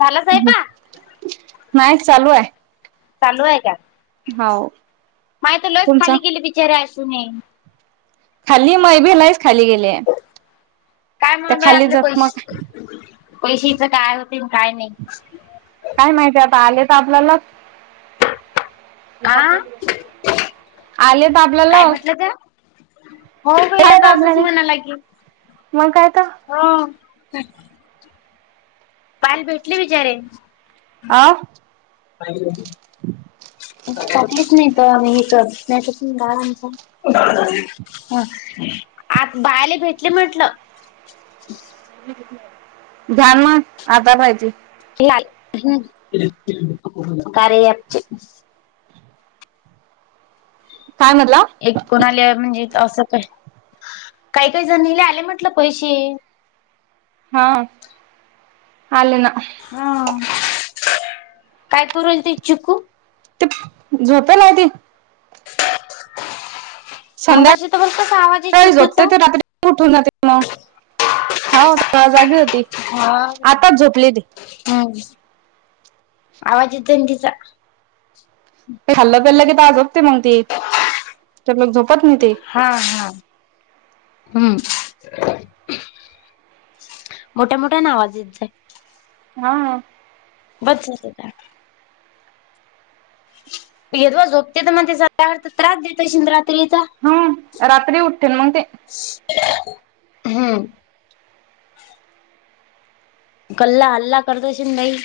झाला स्वयंपाक? नाही चालू आहे चालू आहे का हो माहि तर लस तुमचा खाली गेली बिचारे असून खाली मयभीलाच खाली गेले त्या खाली जत मग पैसेच काय होते काय नाही काय माहिती आता आले तर आपल्याला आ आलेत काय आपल्याला म्हटलं त्या? हो काही येत आता असच आपल्याला म्हणालागेल मग काय तर हो पाल भेटले बिचारे आ ह टाकाहीच नाही तर इथच ग आरामचा ह आता बायला भेटली म्हटलं ध्यान म आता पाहिजे लाल ह् कारच काय म्हटलं एक कोणाले म्हणजे असं काय काही काही जणीले आले म्हटलं पैसे हा आले ना ह काय पुरल त चुकू ते झोपेला आलती संध्या मगाशी तर बघ कसा आवाज आहे वळी चिकूचा. झोपते तर रात्री उठून जाते मग होा जागी होती आताच झोपली ती हम् आवाज येत दििचा खाल्लं गल्लं की आ झोपते मग ते तर लोक झोपत नाही ते हा हा हम्म मोठ्या मोठ्या नावाज येत जा हा बच यदव झोपते तर मग त्याचा त्रास देतशिंद रात्रीचा हम्म रात्री उठते मग ते हम्म कल्ला हल्ला करतश नाहीई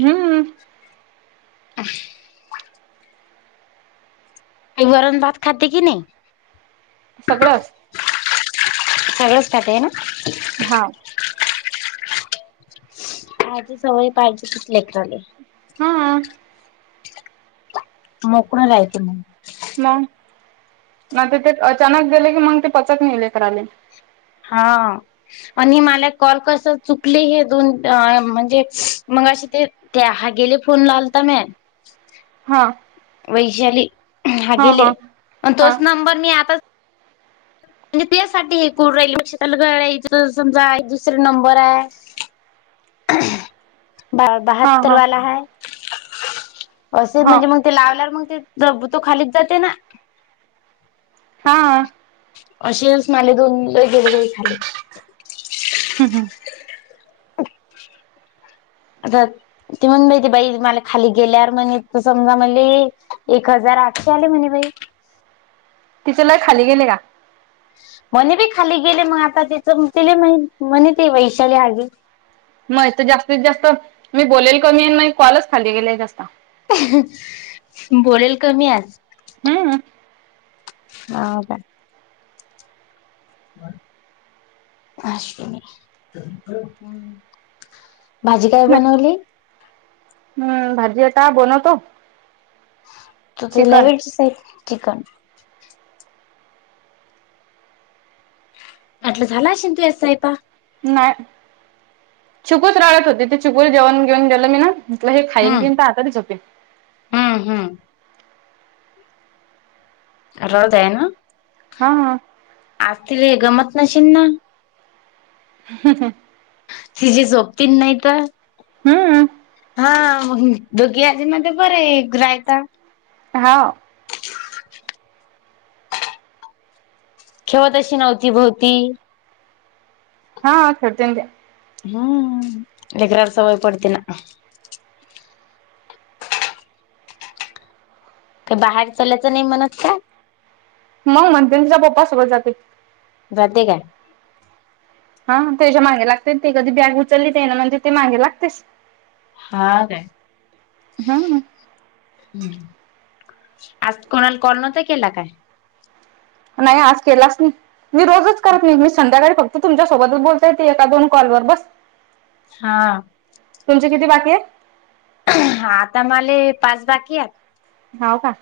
हम्म ह ते गरम भात खात की नाही सगळं असतं सगळंच खातेन हां आजी सवय पाहिजे तच लेट्रले हम्म मोकळ राहयच मग म नाही ते ते अचानक गेले की मग ते पचत नाहीेलेकर आले हा आणि मला कॉल कस चुकले हे दोन म्हणजे मग अ ते ते हा गेले फोन लावलता मॅ हां वैशाली हा गेले प हा तोच नंबर मी आताच म्हणजे त्यासाठी हे कोण रेल्पक्षातला घर आहेथ समजा दुसर नंबर आहे [inaudible] हा बहात्तर वाला हा ह असे म्हणजे मग ते लावल्यावर मग ते ज तो खालीच जाते ना हा असेच माले दोन गेले ग खाली हम् हंम अ त म्हण बाईती बाई मला खाली गेल्यावर म्हणे समजा म्हणले एक हजार आठशे आले म्हणे बाई तिच्याला खाली गेले का? म्हणे बी खाली गेले मग आता तिथ ति म्हणे ते वैशाली आगी मग तर जास्तीत जास्त मी बोलेल कमी आहे मग कॉलच खाली गेले जास्त बोलेल कमी आज हम्म ह का असश म भाजी काय बनवली हम्म भाजी एता बनतो तलेवी चिकन आटलं झाला असेन तू याय प नाही चुकूच राळत होती ते चुकू जेवण घेऊन गेलं मी ना म्हलं हे खाईन हम्म पिन तर आताातच झपेन हम्म हम्म रज आहे ना हा आतील रे गमत नशन ना हम् हम तिझी झोपती नाही तर हम्म. हा दोगी आजी मध्ये पर रयता. होा खेवत अशी नव्हती भोवती हा छडत का हम्म लकार सवय पडतीना का बाहेर चल्यायचं नाही म्हणत का मग मण त्यांच्या पप्पाासोबत जात बध काय हा त्याच्या मागे लागते ते कधी बॅग उचललीत आहे ना म्हणजे ते मागे लागतेस हा काय हम्म. हम् आज कोणाला करणता केला काय नाही आज केलाच नाही मी रोजच करत नाही मी संध्याकाळी करत त तुमच्यासोबतच बोलता येते एकाोन कॉलवर बस हा तुमचे किती बाकी आहे आता मले पाच बाकी आहेत होव का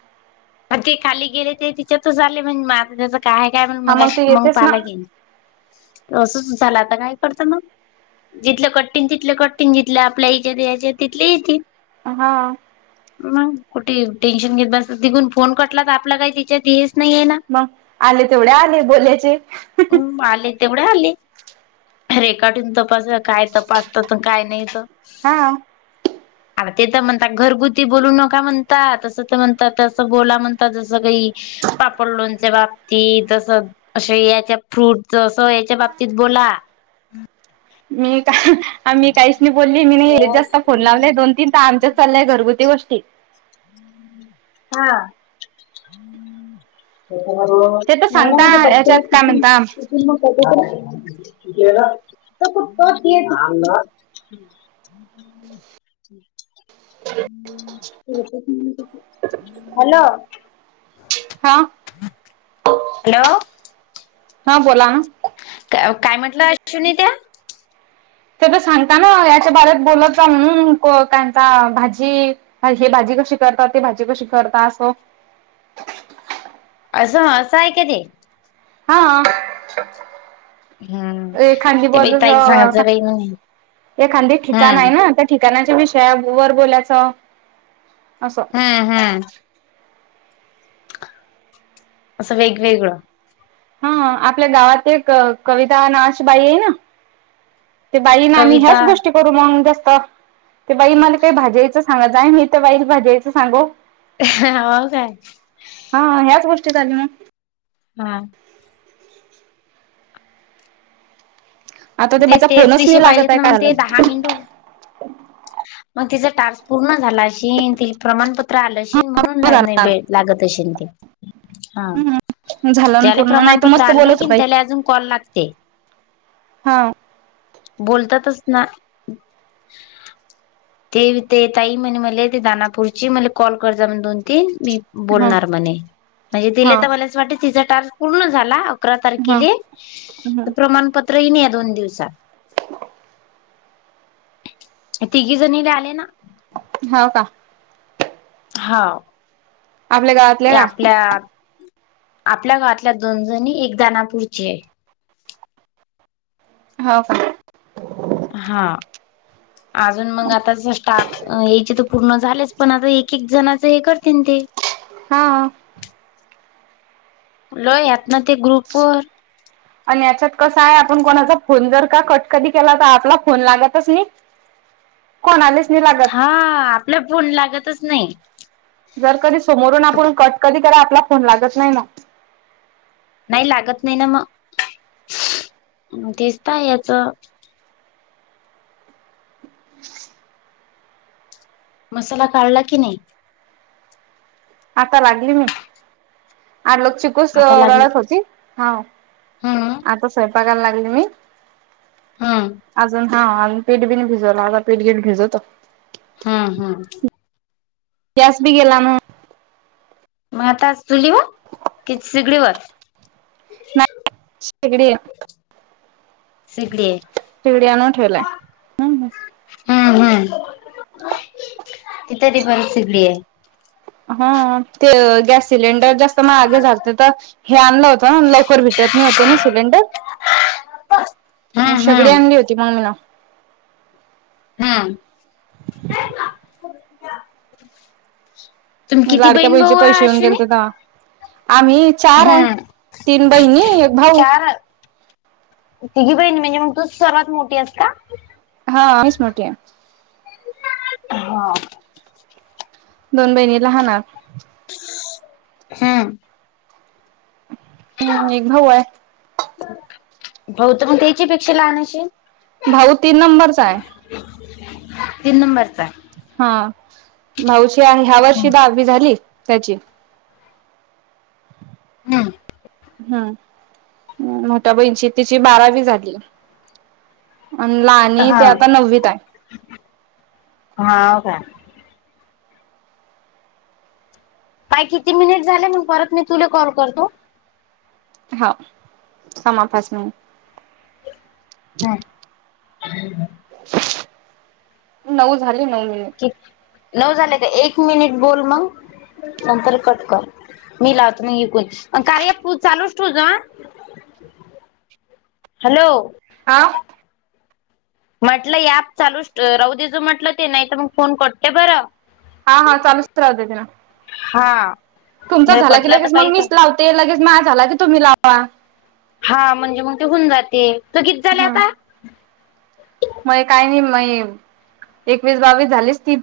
मग ते खाली गेले ते तिच्यातच आले म्हण आता त्याचं काय काय म्हण हा मग ते मग येतेच ना पाहाला गेईल असंच झालं आता काय करतं नाग जिथलं कटिंग तिलं कटिंग जिथलं आपल्या याच्यात याच्या तिले येतील हा मग कुठे टेन्शन घेत बसत तघून फोन कटला तर आपला काही त्यािच्यातच नाहीये ना मग आले तेवढे आले बोलायचे हो आले तेवढे आले रेखा ठेून तपासा काय तपासतात काय नाही तर हा आणि ते तर म्हणतात घरगुती बोलू नका म्हणताात तसं तर म्हणतात तसं बोला म्हणतात जसं काही पापड लोणच्या बाबती तस असे फ्रूट याच्या बाबतीत बोला मी का आ्ी काहीच नाही बोलली मी हा नाही हेच जास्त फोन लावलाय नाही दोन तीन त आमच्या चालय घरगुती गोष्टी हा मड ते तर सांगता माझ प याच्यात काय म्हणता [inaudible] हो तर हॅलो हा हॅलो हा बोला ना काय म्हटलं अश न त्या ते तर सांगता ना याच्या बारत बोलत रा म्हणून त्यांचा भाजी हे भाजी कशी करतात ते भाजी कशी करता असं असं असं आहे का ते हा हम्म एखांदी ते बाई ताई बतस सांगायचं बाई म्हणे एखांदी ठिकाण आहे हम्म ना ठिकाणाच्या विषया वर बोलायचं असं हम्म हम्म असं वेगवेगळं हा आपल्या गावात एक कविता नाच बाई आहे ना ते बाईं आम्ही कविता ह्याच गोष्ट करू मग जास्त ते बाई मला काही भाज्यायचं सांगा जाय मी ते बाई भाजयचं सांगो ह हो काय हा ह्याच गोष्टीत आली ना हा आता ते बचा तेच फोनच विषय नला पाहिजेत जातय ना मग कायला ते दहा मिनिट मग तिचा टार्स् पूर्ण झाला अशी ति प्रमाणपत्र प्रालशीील म्हणून नाही कायला भे लागत असशी ते हा हम्म झालं ना त्याला पूर्ण नाही तर प्रमाणपत्र मस्त आले नाही बोलत कि बाई त्याला अजून कॉल लागते हा बोलतातच ना तेथेतई म्हणे मला ते दानापूरची मला कॉल कर जा म्हण दोन तीन मी हा बोलणार म्हणे म्हणजे तिला हा तर मला अस वाट तिचा टार्स्क पूर्ण झाला अकरा हा तारखेला प्रमाणपत्रही नाही या दोन दिवसात तिघे जणी र आले ना हो का हा आपल्या गावातल्या का आपल्या आपल्या गावातल्या दोन जणी एक दानापूरची आहे हो का हा अजून मग आता स्टाफ याचे तर पूर्ण झालेच पण आता एक एक जणच हे करतीन ते हा लई आत न ते ग्रुप वर आणि याच्यात कसा आहे आपण कोणाचा फोन जर का कट कधी केला तर आपला फोन लागतच नाही कोणालाच नाही लागत हा आपल्या फोन लागतच नाही जर कधी समोरून आपण कट कधी करा आपला फोन लागत नाही ना नाही लागत नाही ना मग तेच त हाय याच मसाला काढला की नाही आता लागली मी आठ [unintelligible] कस आता लागली रडत होती हा हम्म आता स्वयंपाकायला लागली मी हम अजून हा पीठ बीन भिजवला आता पीठ घीट भिजवतो हम हम गॅस बी गेला ना मग आता चुलीवर कि शिगडीवर नाही शेगडी य सीगडी तिकडे आणून ठेवलाय. हाय हम हम [inaudible] [unintelligible] सिगडी हाय हा ते गॅस सिलेंडर जास्त महागे झालते तर हे आणलं होत ना लवकर भेटत नाही होते ना सिलेंडर हम्म शेगडी हम्म आणली होती मग्मीन हम्म [unintelligible] किती लाडक्या बहीण बईचे भाऊ आहे पैसे येऊन गेले अश्विनी ते तवा आम्ही चाराय हम्म तीन बहिणी आणि एक भाऊ चार तिघी बहीण म्हणजे मग तू सर्वात मोठी हयस का हा मीच मोठी आहे हा दोन बहिणी लहान हम्म हम्म एक भाऊ आहे भऊ त मग याच्याई पेक्षा लहान अशील भाऊ तीन नंबरचा आहे तीन नंबरचाय हा भाऊची ह्या वर्षी हम्म दहावी झाली त्याची हम्म हम् मोठ्या बहिणीची तिची बारावी झाली आणि लानाय ती आता नववीताय हाव काय काय किती मिनिट झाले म्हण परत मी तुला कॉल करतो हा थामा पाच मिनिट [unintelligible] नऊ झाले नऊ मिनिट एक नऊ झाले का एक मिनिट बोल मग नंतर कट कर मी लावतो नाही इिकून कार्य चालूच ठो जा [inaudible] हॅलो हा म्हटलंप चालू राऊ दे जू म्हटलं ते नाही तर मग फोन करते बरं हा हा चालूच राहते तिना हा तुमचा नाही झाला की कटला तर लगेच मग काही का मीच लावते लगेच माझ झाला की तुम्ही लावा हा म्हणजे मग ते होऊन जाते तू कती झाले आता म काय नाही म एकवीस बावीस झालीच ती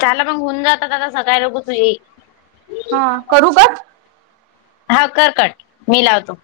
झाला मग होऊन जातात आता सकाळी लोघ तुझे हा करू का हा करकट मी लावतो